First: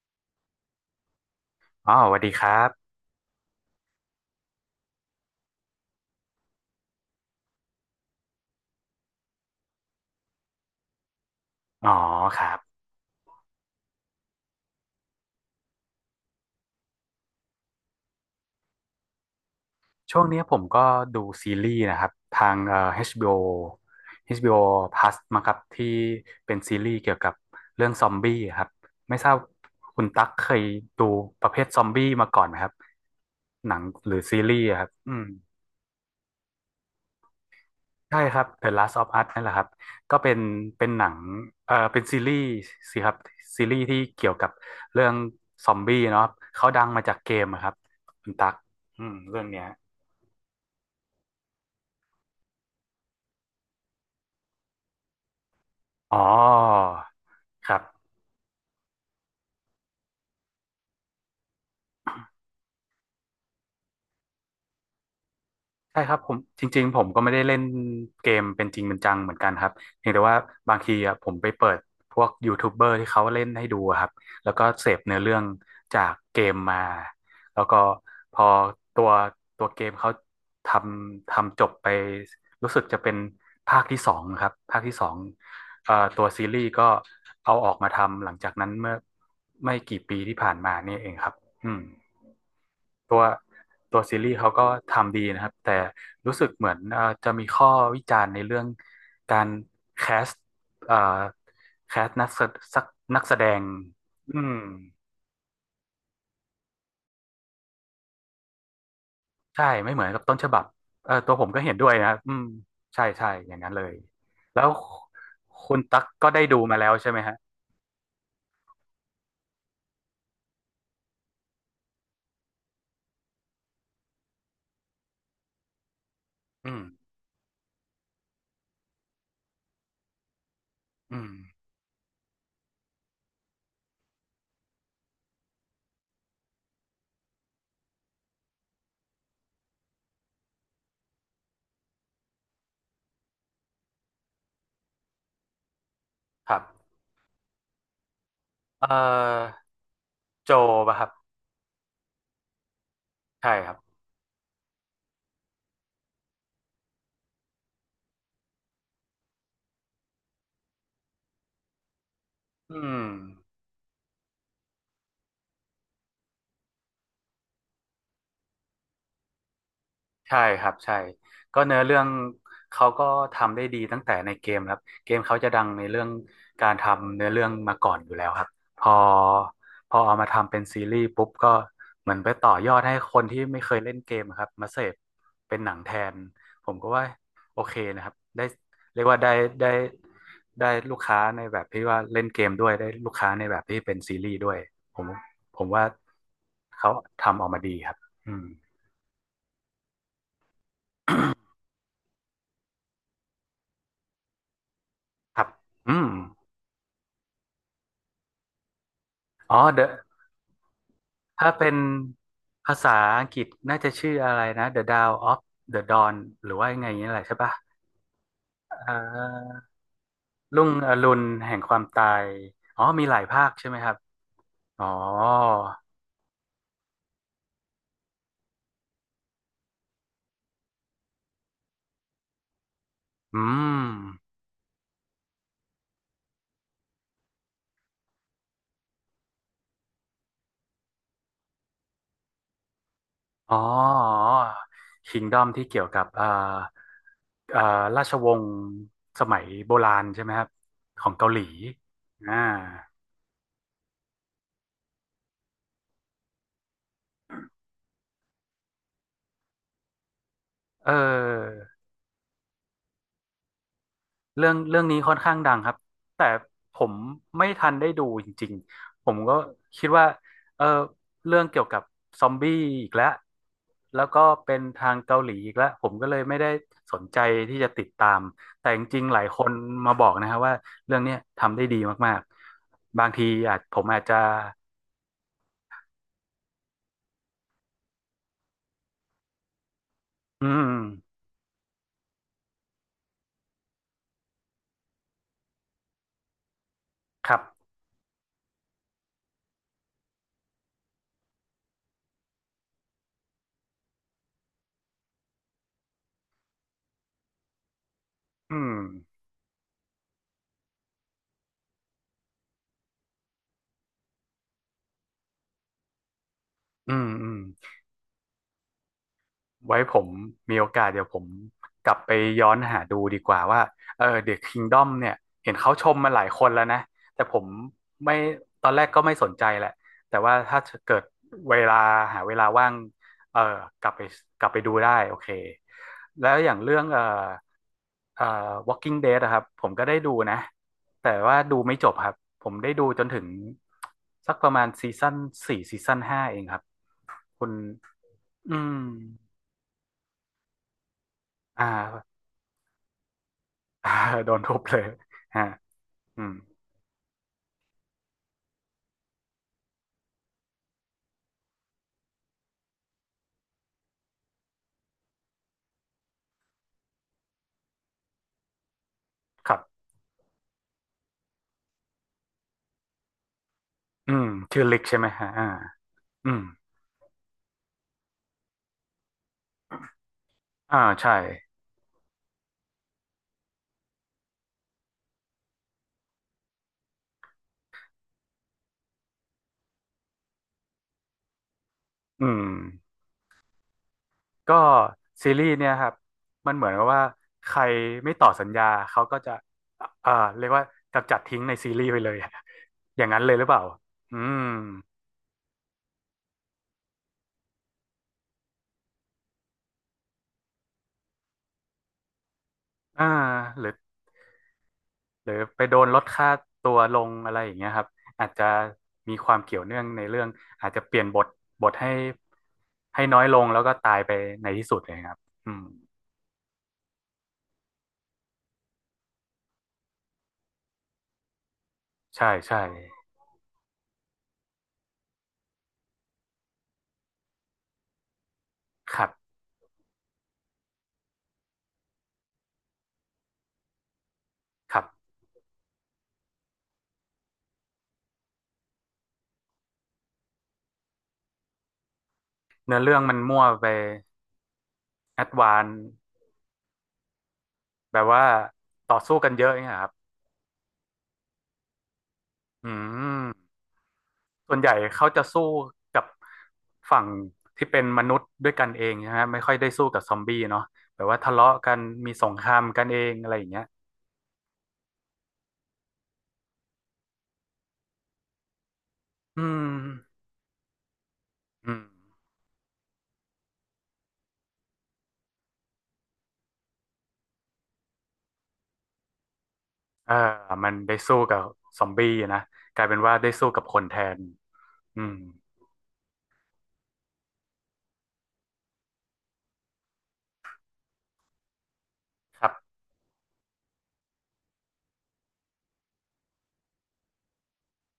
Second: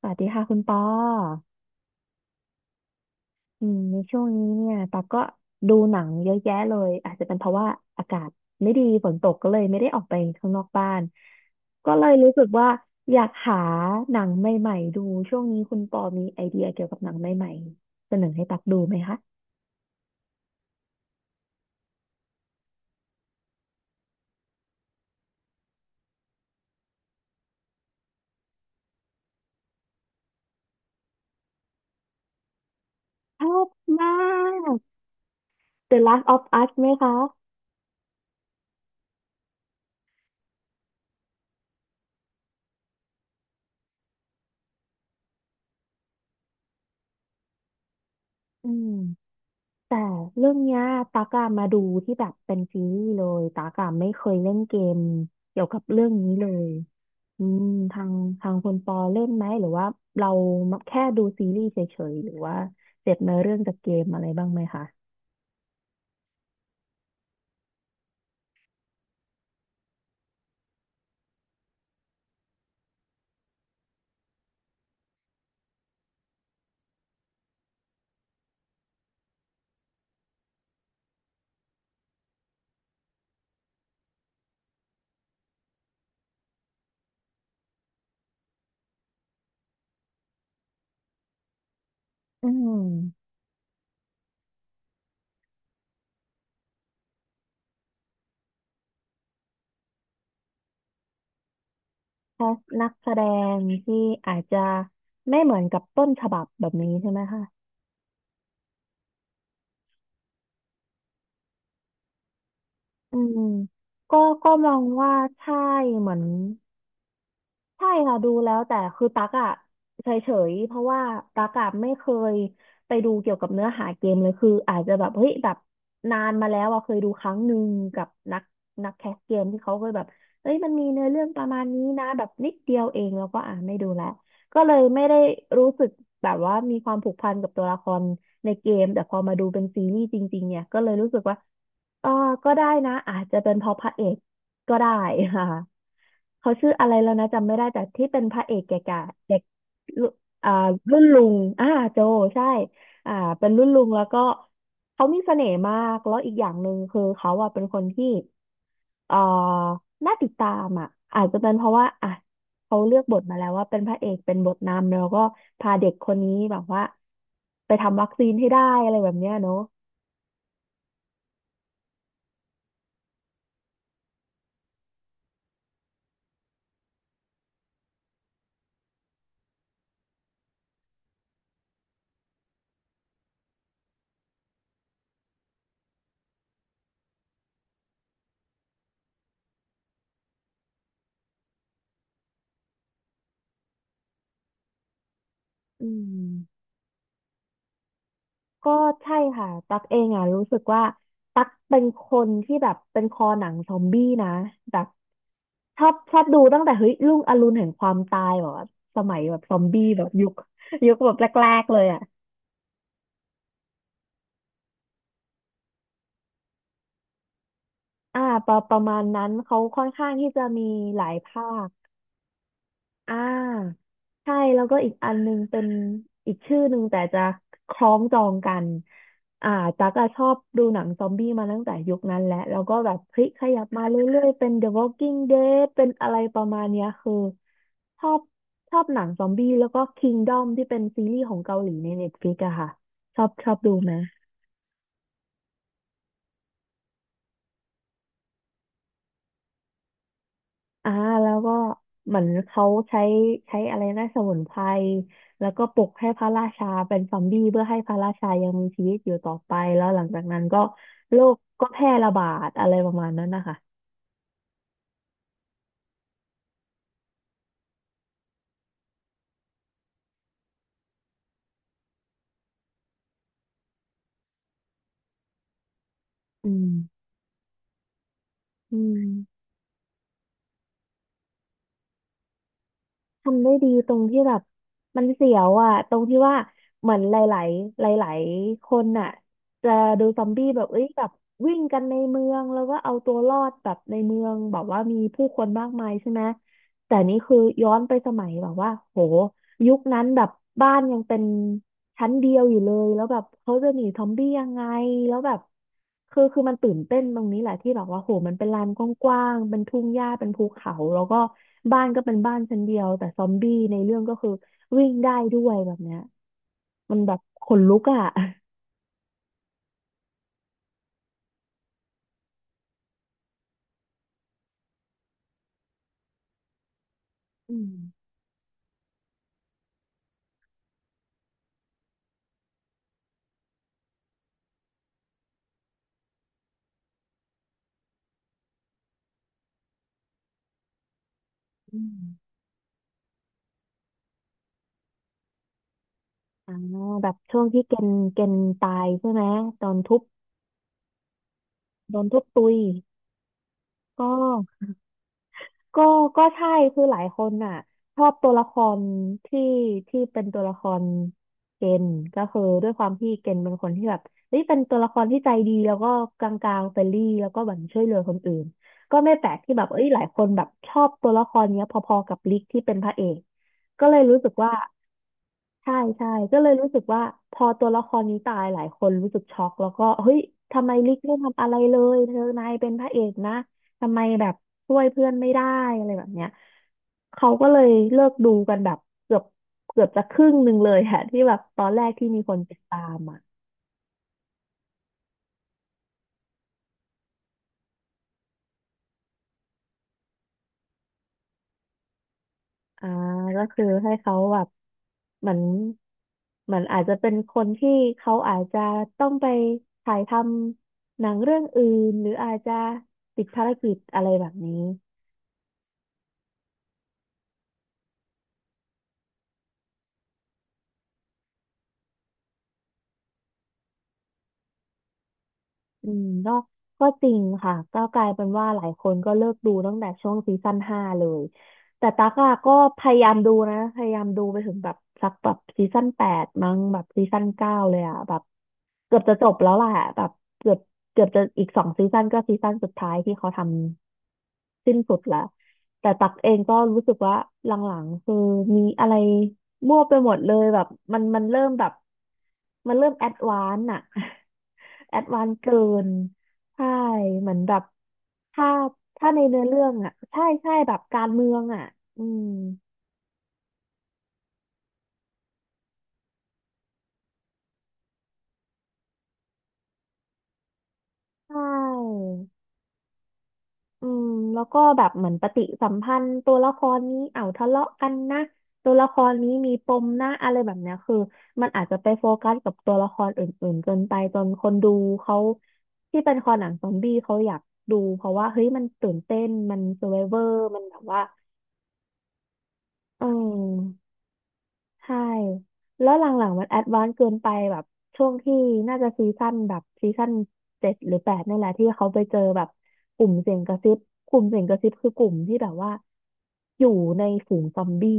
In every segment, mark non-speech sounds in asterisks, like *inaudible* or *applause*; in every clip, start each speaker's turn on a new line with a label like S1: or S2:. S1: สวัสดีค่ะคุณปอ
S2: อ๋อสวัสดีครับ
S1: ในช่วงนี้เนี่ยตอกก็ดูหนังเยอะแยะเลยอาจจะเป็นเพราะว่าอากาศไม่ดีฝนตกก็เลยไม่ได้ออกไปข้างนอกบ้าน
S2: อ๋
S1: ก็
S2: อ
S1: เลยรู้
S2: ค
S1: สึก
S2: รับ
S1: ว่าอยากหาหนังใหม่ๆดูช่วงนี้คุณปอมีไอเดียเกี่ยวกับหนังใหม่ๆเสนอให้ตักดูไหมคะ
S2: ช่วงเนี้ยผมก็ดูซีรีส์นะครับทางHBO ีโอเอชบีโอ Plus มาครับที่เป็นซีรีส์เกี่ยวกับเรื่องซอมบี้ครับไม่ทราบคุณตั๊กเคยดูประเภทซอมบี้มาก่อนไหมครับ
S1: ชอบ
S2: หนังห
S1: มา
S2: รือซีรีส์
S1: ก
S2: อะครับ
S1: The Last of Us ไหมคะ
S2: ใช่ครับ The Last of Us นั่นแหละครับก็เป็นหนังเป็นซีรีส์สิครับซีรีส์ที่เกี่ยวกับเรื่องซอมบี้เนาะเขาดังมาจากเกมอะครับคุณตั๊ก
S1: อืม
S2: เรื่องเนี้ย
S1: แต่เรื่องเนี้ยตากอะมาดูที่แบบเป็นซีรีส์เลยตากอะไม่เคยเล่นเกมเกี่ยวกับเรื่อง
S2: อ๋อ
S1: นี้เลยอืม
S2: ครับ
S1: ทางทางคนปอเล่นไหมหรือว่าเราแค่ดูซีรีส์เฉยๆหรือว่าเสพเนื้อเรื่องจากเกมอะไรบ้างไหมคะ
S2: ใช่ครับผมจริงๆผมก็ไม่ได้เล่นเกมเป็นจริงเป็นจังเหมือนกันครับเพียงแต่ว่าบางทีอ่ะผมไปเปิดพวกยูทูบเบอร์ที่เขาเล่นให้ดูอะครับ แล้วก็เสพเนื้อเรื่องจากเกมมา แล้วก็พอตัวตัวเกมเขาททำจบไปรู้สึกจะเป็นภาคที่สองครับภาคที่สองตัวซีรีส์ก็เอาออกมาทำหลังจากนั้นเมื่อไม่กี่ปีที่ผ่านมานี่เองครับอืม
S1: อื
S2: ตัว
S1: ม
S2: ตัวซีรีส์เขาก็ทำดีนะครับแต่รู้สึกเหมือนจะมีข้อวิจารณ์ในเรื่องการแคสเอ่อแคสนักแส
S1: ถ้า
S2: สัก
S1: นักแสด
S2: นักแสด
S1: ง
S2: ง
S1: ที่อา
S2: อื
S1: จ
S2: ม
S1: จะไม่เหมือนกับต้นฉบับแบบนี้ใช่ไหมคะ
S2: ใช่ไม่เหมือนกับต้นฉบับเออตัวผมก็เห็นด้วยนะครับอืมใช่
S1: อื
S2: ใช่
S1: ม
S2: อย่างนั้นเลย
S1: ก็ก็
S2: แล้
S1: ม
S2: ว
S1: องว่าใช่
S2: คุณตั๊ก
S1: เหมือน
S2: ก็ได้ดูมาแล้วใช่ไหมฮะ
S1: ใช่ค่ะดูแล้วแต่คือตั๊กอะเฉยๆเพราะว่าตั๊กอะไม่เคยไปดูเกี่ยวกับเนื้อหาเกมเลยคืออาจจะแบบเฮ้ยแบบนานมาแล้ว
S2: อื
S1: อะ
S2: ม
S1: เคยดูครั้งหนึ่งกับนักแคสเกมที่เขาเคยแบบเอ้ยมันมีเนื้อเรื่
S2: อื
S1: อง
S2: ม
S1: ประมาณนี้นะแบบนิดเดียวเองแล้วก็ไม่ดูแล้วก็เลยไม่ได้รู้สึกแบบว่ามีความผูกพันกับตัวละครในเกมแต่พอมาดูเป็นซีรีส์จริงๆเนี่ยก็เลยรู้สึกว่าเออก็ได้นะอาจจะเป็นเพราะพระเอก ก็ได้ค่ะเขา
S2: ครั
S1: ชื่ออะไร
S2: บ
S1: แล้วนะจำไม่ได้แต่ที่เป็นพระเอก
S2: เอ่อ
S1: แก่ๆเด็กรุ่นอ่า
S2: โจป่ะ
S1: รุ่
S2: ค
S1: น
S2: รับ
S1: ลุงโจใช่อ่าเป็น
S2: ใช่
S1: รุ่
S2: ค
S1: น
S2: รับ
S1: ลุงแล้วก็เขามีเสน่ห์มากแล้วอีกอย่างหนึ่งคือเขาอ่ะเป็นคนที่เอ่อน่าติดตามอ่ะอาจจะเป็นเพราะว่าอ่ะเขา
S2: อื
S1: เลือก
S2: ม
S1: บทมาแล้วว่าเป็นพระเอกเป็นบทนำแล้วก็พาเด็กคนนี้แบบว่าไปทำวัคซีนให้ได้อะไรแบบเนี้ยเนอะ
S2: ใช่ครับใช่ก็เนื้อเรื่องเขาก็ทำได้ดีตั้งแต่ในเกมครับเกมเขาจะดังในเรื่องการทำเนื้อเรื่องมาก่อนอยู่แล้วครับพอพอเอามาทำเป็นซีรีส์ปุ๊บก็เหมือนไปต่อยอดให้คนที่ไม่เคยเล่นเกมครับมาเสพเป็นหนังแทนผมก็ว่าโอเคนะครับได้เรียกว่าได้ได้ลูกค้าในแบบที่ว่าเล่นเกมด้วยได้ลูกค้าในแบบที่เป็นซีรีส์ด้วยผมผมว่า
S1: อืม
S2: เขาทำออกมาดีครับอืม
S1: ก็ใช่ค่ะตักเองอ่ะรู้สึกว่าตักเป็นคนที่แบบเป็นคอหนังซอมบี้นะแบบ
S2: ครับ
S1: ชอ
S2: อื
S1: บ
S2: ม
S1: ชอบดูตั้งแต่เฮ้ยรุ่งอรุณแห่งความตายแบบว่าสมัยแบบซอ
S2: อ๋อ
S1: มบี้
S2: The
S1: แบบยุคแบบแร
S2: ถ้า
S1: ก
S2: เป็
S1: ๆ
S2: น
S1: เลยอ่ะ
S2: ภาษาอังกฤษน่าจะชื่ออะไรนะ The Dawn of the Dawn หรือว่ายังไงอย่างนี้แหละใช่ปะ
S1: อ่าประ
S2: เอ่
S1: มาณนั้น
S2: อ
S1: เขาค่อนข้างที่จะ
S2: รุ่
S1: มี
S2: งอ
S1: ห
S2: รุ
S1: ลาย
S2: ณ
S1: ภา
S2: แห่ง
S1: ค
S2: ความตายอ๋อมี
S1: อ่
S2: หลายภาคใช่ไหม
S1: า
S2: ครับ
S1: ใช่แล้วก็
S2: อ๋อ
S1: อีกอันนึงเป็นอีกชื่อหนึ่งแต่จะคล้องจองกันอ่าตั๊กอะชอบดูหนังซอมบี้มาตั้งแต่ยุคนั้นแหละแล้วก็แบบพลิกข
S2: อื
S1: ยับมา
S2: ม
S1: เรื่อยๆเป็น The Walking Dead เป็นอะไรประมาณเนี้ยคือชอบชอบหนังซอมบี้แล้วก็ Kingdom ที่เป็นซีรีส์ของเกาหลีใน Netflix อะค่ะชอบชอ
S2: อ๋
S1: บ
S2: อ
S1: ดูไหม
S2: k i n d o m ที่เกี่ยวกับเอ่อราชวงศ์สมัยโบราณใช่ไหมครับ
S1: อ่า
S2: ของเกา
S1: แล้
S2: ห
S1: ว
S2: ลี
S1: ก็เหมือน
S2: อ่า
S1: เขาใช้อะไรนะสมุนไพรแล้วก็ปลุกให้พระราชาเป็นซอมบี้เพื่อให้พระราชายังมีชีวิตอยู่ต่อไปแล้วหลังจากนั้นก็
S2: เอ
S1: โรค
S2: อ
S1: ก็แพร่ระบาดอะไรประมาณนั้นนะคะ
S2: เรื่องเรื่องนี้ค่อนข้างดังครับแต่ผมไม่ทันได้ดูจริงๆผมก็คิดว่าเออเรื่องเกี่ยวกับซอมบี้อีกแล้วแล้วก็เป็นทางเกาหลีอีกแล้วผมก็เลยไม่ได้
S1: อืม
S2: สนใจที่จะติดตามแต่
S1: อื
S2: จริงๆหลายค
S1: ม
S2: นมาบอกนะครับว่าเรื่องเนี้ยทำได้ดีมากๆบางที
S1: ทำได้
S2: อาจ
S1: ดี
S2: ผม
S1: ตร
S2: อา
S1: ง
S2: จจะ
S1: ที่แบบมันเสียวอ่ะตรงที่ว่าเหมือนหลายๆหลายๆคนน่ะจะดูซอมบี้
S2: อื
S1: แบบ
S2: ม
S1: เอ้ยแบบวิ่งกันในเมืองแล้วก็เอาตัวรอดแบบในเมืองแบบว่ามีผู้คนมากมายใช่ไหมแต่นี่
S2: ค
S1: คือ
S2: รั
S1: ย้อ
S2: บ
S1: นไปสมัยแบบว่าโห ยุคนั้นแบบบ้านยังเป็นชั้นเดียวอยู่เลยแล้วแบบเขาจะหนีซอมบี้ยังไงแล้วแบบคือมันตื่นเต้นตรงนี้แหละที่แบบว่าโหมันเป็น
S2: อื
S1: ลาน
S2: ม
S1: กว้างๆเป็นทุ่งหญ้าเป็นภูเขาแล้วก็บ้านก็เป็นบ้านชั้นเดียวแต่ซอมบี้ในเรื่องก็คือวิ่งได้ด้วยแบบเนี้ย
S2: อื
S1: มัน
S2: ม
S1: แบบ
S2: อืม
S1: ขนลุกอ่ะ
S2: ไว้ผมมีโอกาสเดี๋ยวผมกลับไปย้อนหาดูดีกว่าว่าเออ The Kingdom เนี่ยเห็นเขาชมมาหลายคนแล้วนะแต่ผม
S1: อืม
S2: ไม่ตอนแรกก็ไม่สนใจแหละแต่ว่าถ้าเกิดเวลาหาเวลาว่างเออกลับไปกลับไปดูได้โอเคแล้วอย่างเรื่องเออ Walking Dead นะครับผมก็ได้ดูนะแต่ว่าดูไม่
S1: อื
S2: จบ
S1: ม
S2: ครับผมได้ดูจนถึงสักประมาณซีซั่นสี่ซีซั่นห้าเอง
S1: อ่า
S2: ครับ
S1: แบบช่ว
S2: คุ
S1: ง
S2: ณ
S1: ที่เกณฑ์
S2: อื
S1: ตา
S2: ม
S1: ยใช่ไหมตอนทุบ
S2: อ่า
S1: โดนทุบตุย
S2: *laughs* อ่า
S1: ก็
S2: โดนทุบเลย *laughs* ฮะ
S1: ก็
S2: อื
S1: ก็
S2: ม
S1: ใช่คือหลายคนน่ะชอบตัวละครที่ที่เป็นตัวละครเกณฑ์ก็คือด้วยความที่เกณฑ์เป็นคนที่แบบเฮ้ยเป็นตัวละครที่ใจดีแล้วก็กลางๆเฟรนลี่แล้วก็แบบช่วยเหลือคนอื่นก็ไม่แปลก
S2: ค
S1: ที่
S2: รับ
S1: แบบเอ้ยหลายคนแบบชอบตัวละครเนี้ยพอๆกับลิกที่เป็นพระเอกก็เลย
S2: อื
S1: รู้
S2: ม
S1: สึกว่า
S2: ชื่อลิกใช่ไหมฮะอ่า
S1: ใช่ใช่
S2: อื
S1: ก็
S2: ม
S1: เลยรู้สึกว่าพอตัวละครนี้ตายหลายคนรู้สึกช็อกแล้วก็เฮ้ยทำไม
S2: อ่า
S1: ลิก
S2: ใช่
S1: ไม่ทำอะไรเลยเธอนายเป็นพระเอกนะทำไมแบบช่วยเพื่อนไม่ได้อะไรแบบเนี้ยเขาก็เลยเลิกดูกันแบบเกือบเกือบจะครึ่งหนึ่งเลยอะที่แบบตอนแรกที่มี
S2: อื
S1: คน
S2: ม
S1: ติดตามอ่ะ
S2: ก็ซีรีส์เนี่ยครับ มันเหมือนกับว่าใครไม่ต่อสัญญา เขาก็จะเอ่าเรียกว่ากำจัดทิ้งในซีรีส์ไปเลย
S1: อ่า
S2: *laughs* อย่างนั้นเลยห
S1: ก็
S2: รือเป
S1: คื
S2: ล่า
S1: อให้เขา
S2: อื
S1: แบ
S2: ม
S1: บเหมือนเหมือนอาจจะเป็นคนที่เขาอาจจะต้องไปถ่ายทำหนังเรื่องอื่นหรืออาจจะ
S2: อ่า
S1: ติดภาร
S2: หรื
S1: กิ
S2: อ
S1: จอะไรแบบนี้
S2: ไปโดนลดค่าตัวลงอะไรอย่างเงี้ยครับ อาจจะมีความเกี่ยวเนื่องในเรื่องอาจจะเปลี่ยนบท บทให้น้อยลงแล้วก็ตายไปในที่สุดเลยครับอืม
S1: อืมก็จริงค่ะก็กลายเป็นว่าหลายคนก็เลิกดูตั้งแต่ช่วงซีซั่น5เลยแต่ตั๊ก
S2: ใช่
S1: อะก็
S2: ใช่
S1: พยายามดูนะพยายามดูไปถึงแบบสักแบบซีซั่นแปดมั้งแบบซีซั่น9เลยอะแบบเกื
S2: ค
S1: อบ
S2: รั
S1: จะจบ
S2: บ
S1: แล้วแหละแบบเกือบเกือบจะอีกสองซีซั่นก็ซีซั่นสุดท้ายที่เขาทำสิ้
S2: ค
S1: น
S2: รั
S1: สุด
S2: บ
S1: ละแต่ตั๊กเองก็รู้สึกว่าหลังๆคือมีอะไร มั่วไปหมดเลยแบบมันเริ่มแบบมัน
S2: เนื้อ
S1: เริ่ม
S2: เรื่อง
S1: แอ
S2: มั
S1: ด
S2: น
S1: วา
S2: มั่ว
S1: น
S2: ไป
S1: ซ์อะ *laughs* แอดวา
S2: แอ
S1: น
S2: ด
S1: ซ์เกิ
S2: วาน
S1: นใช่เหมือนแบบ
S2: แบบว่า
S1: ถ้า
S2: ต่อ
S1: ถ้า
S2: สู้
S1: ใน
S2: กัน
S1: เนื้
S2: เย
S1: อ
S2: อะอ
S1: เรื่
S2: ย่าง
S1: อ
S2: เงี้
S1: ง
S2: ยครั
S1: อะ
S2: บ
S1: ใช่ใช่แบบการเมืองอะอืม
S2: อืมส่วนใหญ่เขาจะสู้กับฝั่งที่เป็นมนุษย์ด้วยกันเองนะฮะไม่ค่อยได้สู้กับซอมบี้เนาะแบบว่า
S1: ใช
S2: ทะเลาะกัน
S1: ่
S2: มีสงครามกันเองอะไรอย่างเงี้ย
S1: อืมแล้วก็แบบเหมือนปฏิสัมพันธ์ตัวละครนี้เอ้าทะเลาะกันนะตัวละครนี้
S2: อื
S1: มีปมนะ
S2: ม
S1: อะไรแบบเนี้ยคือมันอาจ
S2: อื
S1: จะ
S2: ม
S1: ไปโฟกัสกับตัวละครอื่นๆจนไปจนคนดูเขาที่เป็นคอหนังซอมบี้เขาอยากดูเพราะว่าเฮ้ยมันตื่นเต้นมัน s ซ r v i v
S2: เอ
S1: เว
S2: อ
S1: อร์มัน
S2: มั
S1: แบ
S2: น
S1: บ
S2: ได้
S1: ว่า
S2: สู้กับซอมบี้นะกลายเป็น
S1: เออ
S2: ว่าได้สู้กับคนแทน
S1: ใช่
S2: อืม
S1: แล้วหลังๆมันแอดวานซ์เกินไปแบบช่วงที่น่าจะซีซั่นแบบซีซั่น7หรือแปดนี่แหละที่เขาไปเจอแบ
S2: ค
S1: บ
S2: รับ
S1: กลุ่มเสียงกระซิบ กลุ่มเสียงกระซิบคือกลุ่มที่แบบว่าอยู่ในฝูงซอมบี้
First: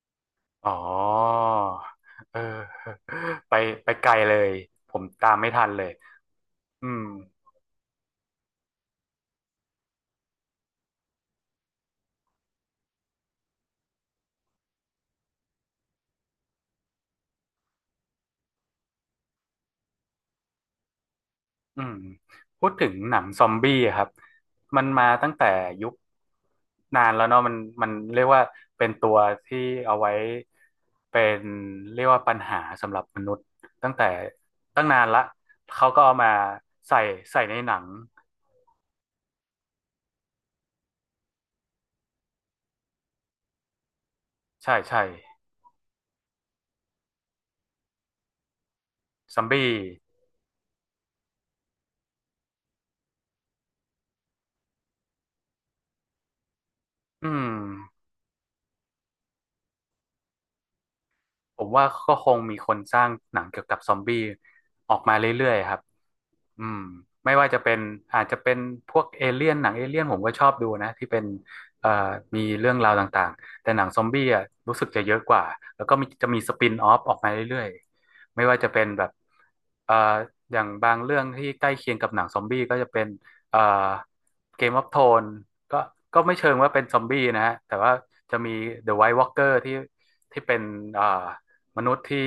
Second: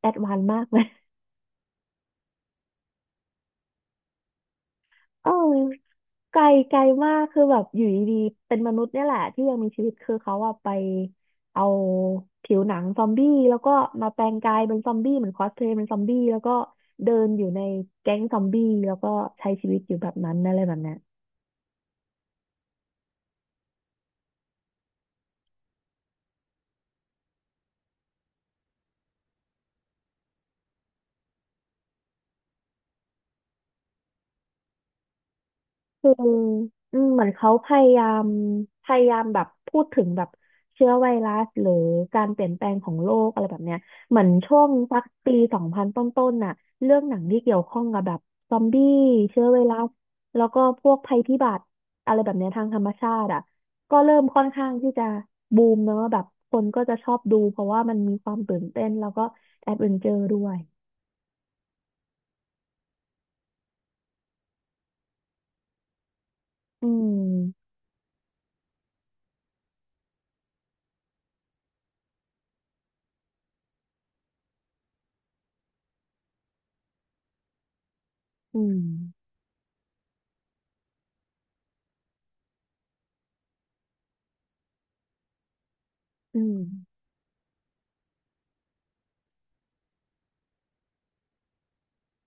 S1: แอดวานซ์มาก
S2: อ๋
S1: ไห
S2: อ
S1: ม
S2: เออ *laughs* ไปไกลเลยผม
S1: เอ
S2: ตามไม่
S1: อ
S2: ทันเลย
S1: ไกลไกล
S2: อืม
S1: มากคือแบบอยู่ดีๆเป็นมนุษย์เนี่ยแหละที่ยังมีชีวิตคือเขาอะไปเอาผิวหนังซอมบี้แล้วก็มาแปลงกายเป็นซอมบี้เหมือนคอสเพลย์เป็นซอมบี้แล้วก็เดินอยู่ในแก๊งซอมบี้แล้วก็ใช้ชีวิตอยู่แบบนั้นอะไรแบบเนี้ย
S2: อืมพูดถึงหนังซอมบี้อะครับมันมาตั้งแต่ยุคนานแล้วเนาะมันเรียกว่าเป็นตัวที่เอาไว้เป็นเรียกว่าปัญหาสำหรับมนุษย์ตั้งแต่ตั้งนานละเขาก็
S1: คือ
S2: เอามา
S1: อื
S2: ใส่
S1: มเหมือน
S2: ใส่
S1: เขา
S2: ใน
S1: พ
S2: หนัง
S1: ยายามพยายามแบบพูดถึงแบบเชื้อไวรัสหรือการเปลี่ยนแปลงของโลกอะไรแบบเนี้ยเหมือนช่วง
S2: ใช่
S1: สั
S2: ใช่
S1: กปี2000ต้นๆน่ะเรื่องหนังที่เกี่ยวข้องกับแบบซอมบี้
S2: ซ
S1: เชื้
S2: อ
S1: อ
S2: ม
S1: ไว
S2: บี้
S1: รัสแล้วก็พวกภัยพิบัติอะไรแบบเนี้ยทางธรรมชาติอ่ะก็เริ่มค่อนข้างที่จะบูมเนอะแบบคนก็จะชอบ
S2: อื
S1: ดู
S2: ม
S1: เพราะว่ามันมีความตื่นเต้นแล้วก็แอดเวนเจอร์ด้วย
S2: ผมว่าก็คงมีคนสร้างหนังเกี่ยวกับซอมบี้ออกมาเรื่อยๆครับอืม
S1: อื
S2: ไม่ว่าจะ
S1: ม
S2: เป็นอาจจะเป็นพวกเอเลี่ยนหนังเอเลี่ยนผมก็ชอบดูนะที่เป็นเอ่อมีเรื่องราวต่างๆแต่หนังซอมบี้อ่ะรู้สึกจะเยอะกว่าแล้วก็มีจะมีสปินออฟออกมาเรื่อยๆไม่ว่า
S1: อื
S2: จะ
S1: ม
S2: เป็นแบบเอ่ออย่างบางเรื่องที่ใกล้เคียงกับหนังซอมบี้ก็จะเป็นเอ่อเกมออฟโทนก็ก็ไม่
S1: อื
S2: เชิ
S1: ม
S2: งว่าเป็นซอมบี้นะฮะแต่ว่าจะมี The White Walker ที่เป็นเอ่อ มนุษย์ที่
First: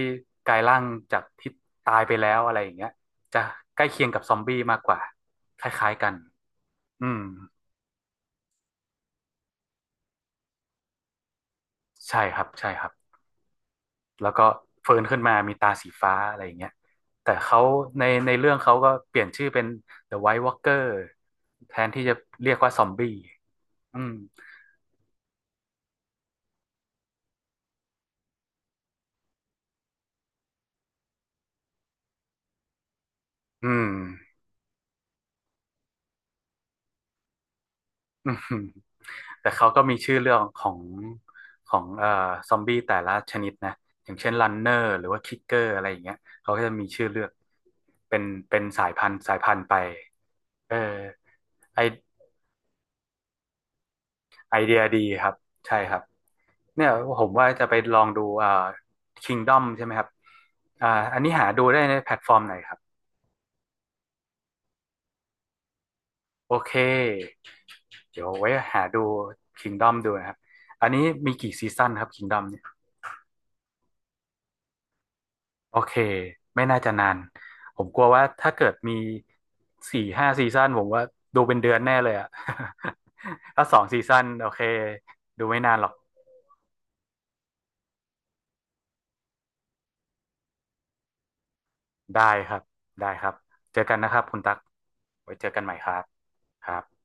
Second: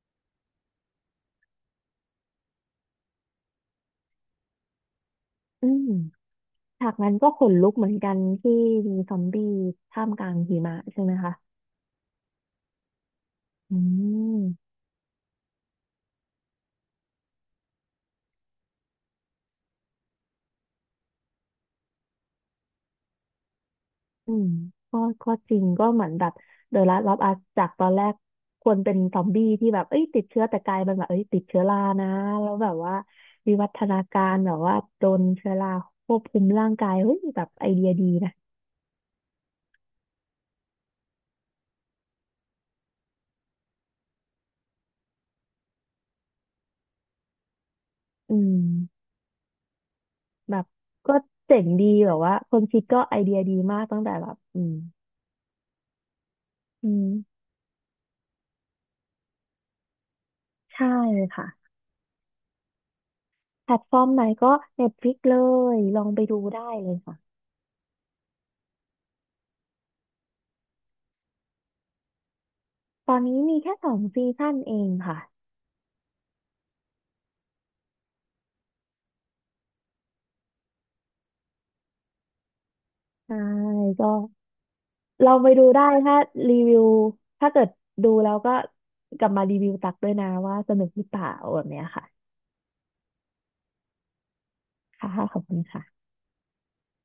S2: กลายร่างจากที่ตายไปแล้วอะไรอย่างเงี้ยจะใกล้เคียงกับซอมบี้มากกว่าค
S1: อืม
S2: ล้ายๆกัน
S1: ฉากนั้
S2: อื
S1: น
S2: ม
S1: ก็ขนลุกเหมือนกันที่มีซอมบี้ท่ามกลางหิมะใช่ไหมคะ
S2: ใช่ครับใช่ครับ
S1: อื
S2: แล้ว
S1: ม
S2: ก็ฟื้นขึ้นมามีตาสีฟ้าอะไรอย่างเงี้ยแต่เขาในเรื่องเขาก็เปลี่ยนชื่อเป็น The White Walker แทนที่จะเรียกว่าซอมบี้อืม
S1: อืมก็ก็จริงก็เหมือนแบบเดอะลาสต์ออฟอัสจากตอนแรกควรเป็นซอมบี้ที่แบบเอ้ยติดเชื้อแต่กลายเป็นแบบเอ้ยติดเชื้อรานะแล้วแบบว่าวิวั
S2: อื
S1: ฒ
S2: ม
S1: นาการแบบว่าโดนเชื้อราควบคุมร่างกายเฮ้ยแบบไอเดียดี
S2: *laughs* อื
S1: นะ
S2: ม แต่เขาก็มีชื่อเรื่องของของเอ่อซอมบี้แต่ละชนิดนะอย่างเช่นรันเนอร์หรือว่าคิกเกอร์อะไรอย่างเงี้ยเขาก็จะมีชื่อเลือกเป็น
S1: อื
S2: เป็น
S1: ม
S2: สายพันธุ์สายพันธุ์ไป
S1: แบบ
S2: เออ
S1: ก็เจ๋ง
S2: ไอ
S1: ดีแบบว่าคนคิดก็ไอเดียดีมากตั้งแต่แบบ
S2: ไอ
S1: อืม
S2: เดียดีครับใช่ครับเนี่ย
S1: อืม
S2: ผมว่าจะไปลองดูอ่า Kingdom ใช่ไหมครับ
S1: ใช่
S2: อ่าอันนี้
S1: ค่ะ
S2: หาดูได้ในแพลตฟอร์มไหนครับ
S1: แพลตฟอร์มไหนก็ Netflix เลยลองไปดู
S2: โอ
S1: ได้
S2: เค
S1: เลยค่ะ
S2: เดี๋ยวไว้หาดู Kingdom ดูนะครับอันนี้มีกี่ซีซั่นครับ Kingdom เนี่ย
S1: ตอนนี้มีแค่สองซีซั่นเองค่ะ
S2: โอเค ไม่น่าจะนาน ผมกลัวว่าถ้าเกิดมี4-5ซีซั่นผมว่าดูเป็นเดือนแน่เลยอะ
S1: ใช่
S2: *laughs* ถ้าสองซี
S1: ก็
S2: ซั่นโอเค
S1: ลอง
S2: ดู
S1: ไป
S2: ไม่
S1: ดู
S2: นาน
S1: ได้
S2: หรอก
S1: ถ้ารีวิวถ้าเกิดดูแล้วก็กลับมารีวิวตักด้วยนะว่าสนุกหรือเปล่าแบบเนี้ยค่ะ
S2: ได้ครับ ได้ครับ เจอกันนะครับคุณตั๊ก
S1: ค่ะ
S2: ไว้
S1: ขอบ
S2: เจอ
S1: คุณ
S2: กันใหม่ครั
S1: ค่ะ
S2: บครับ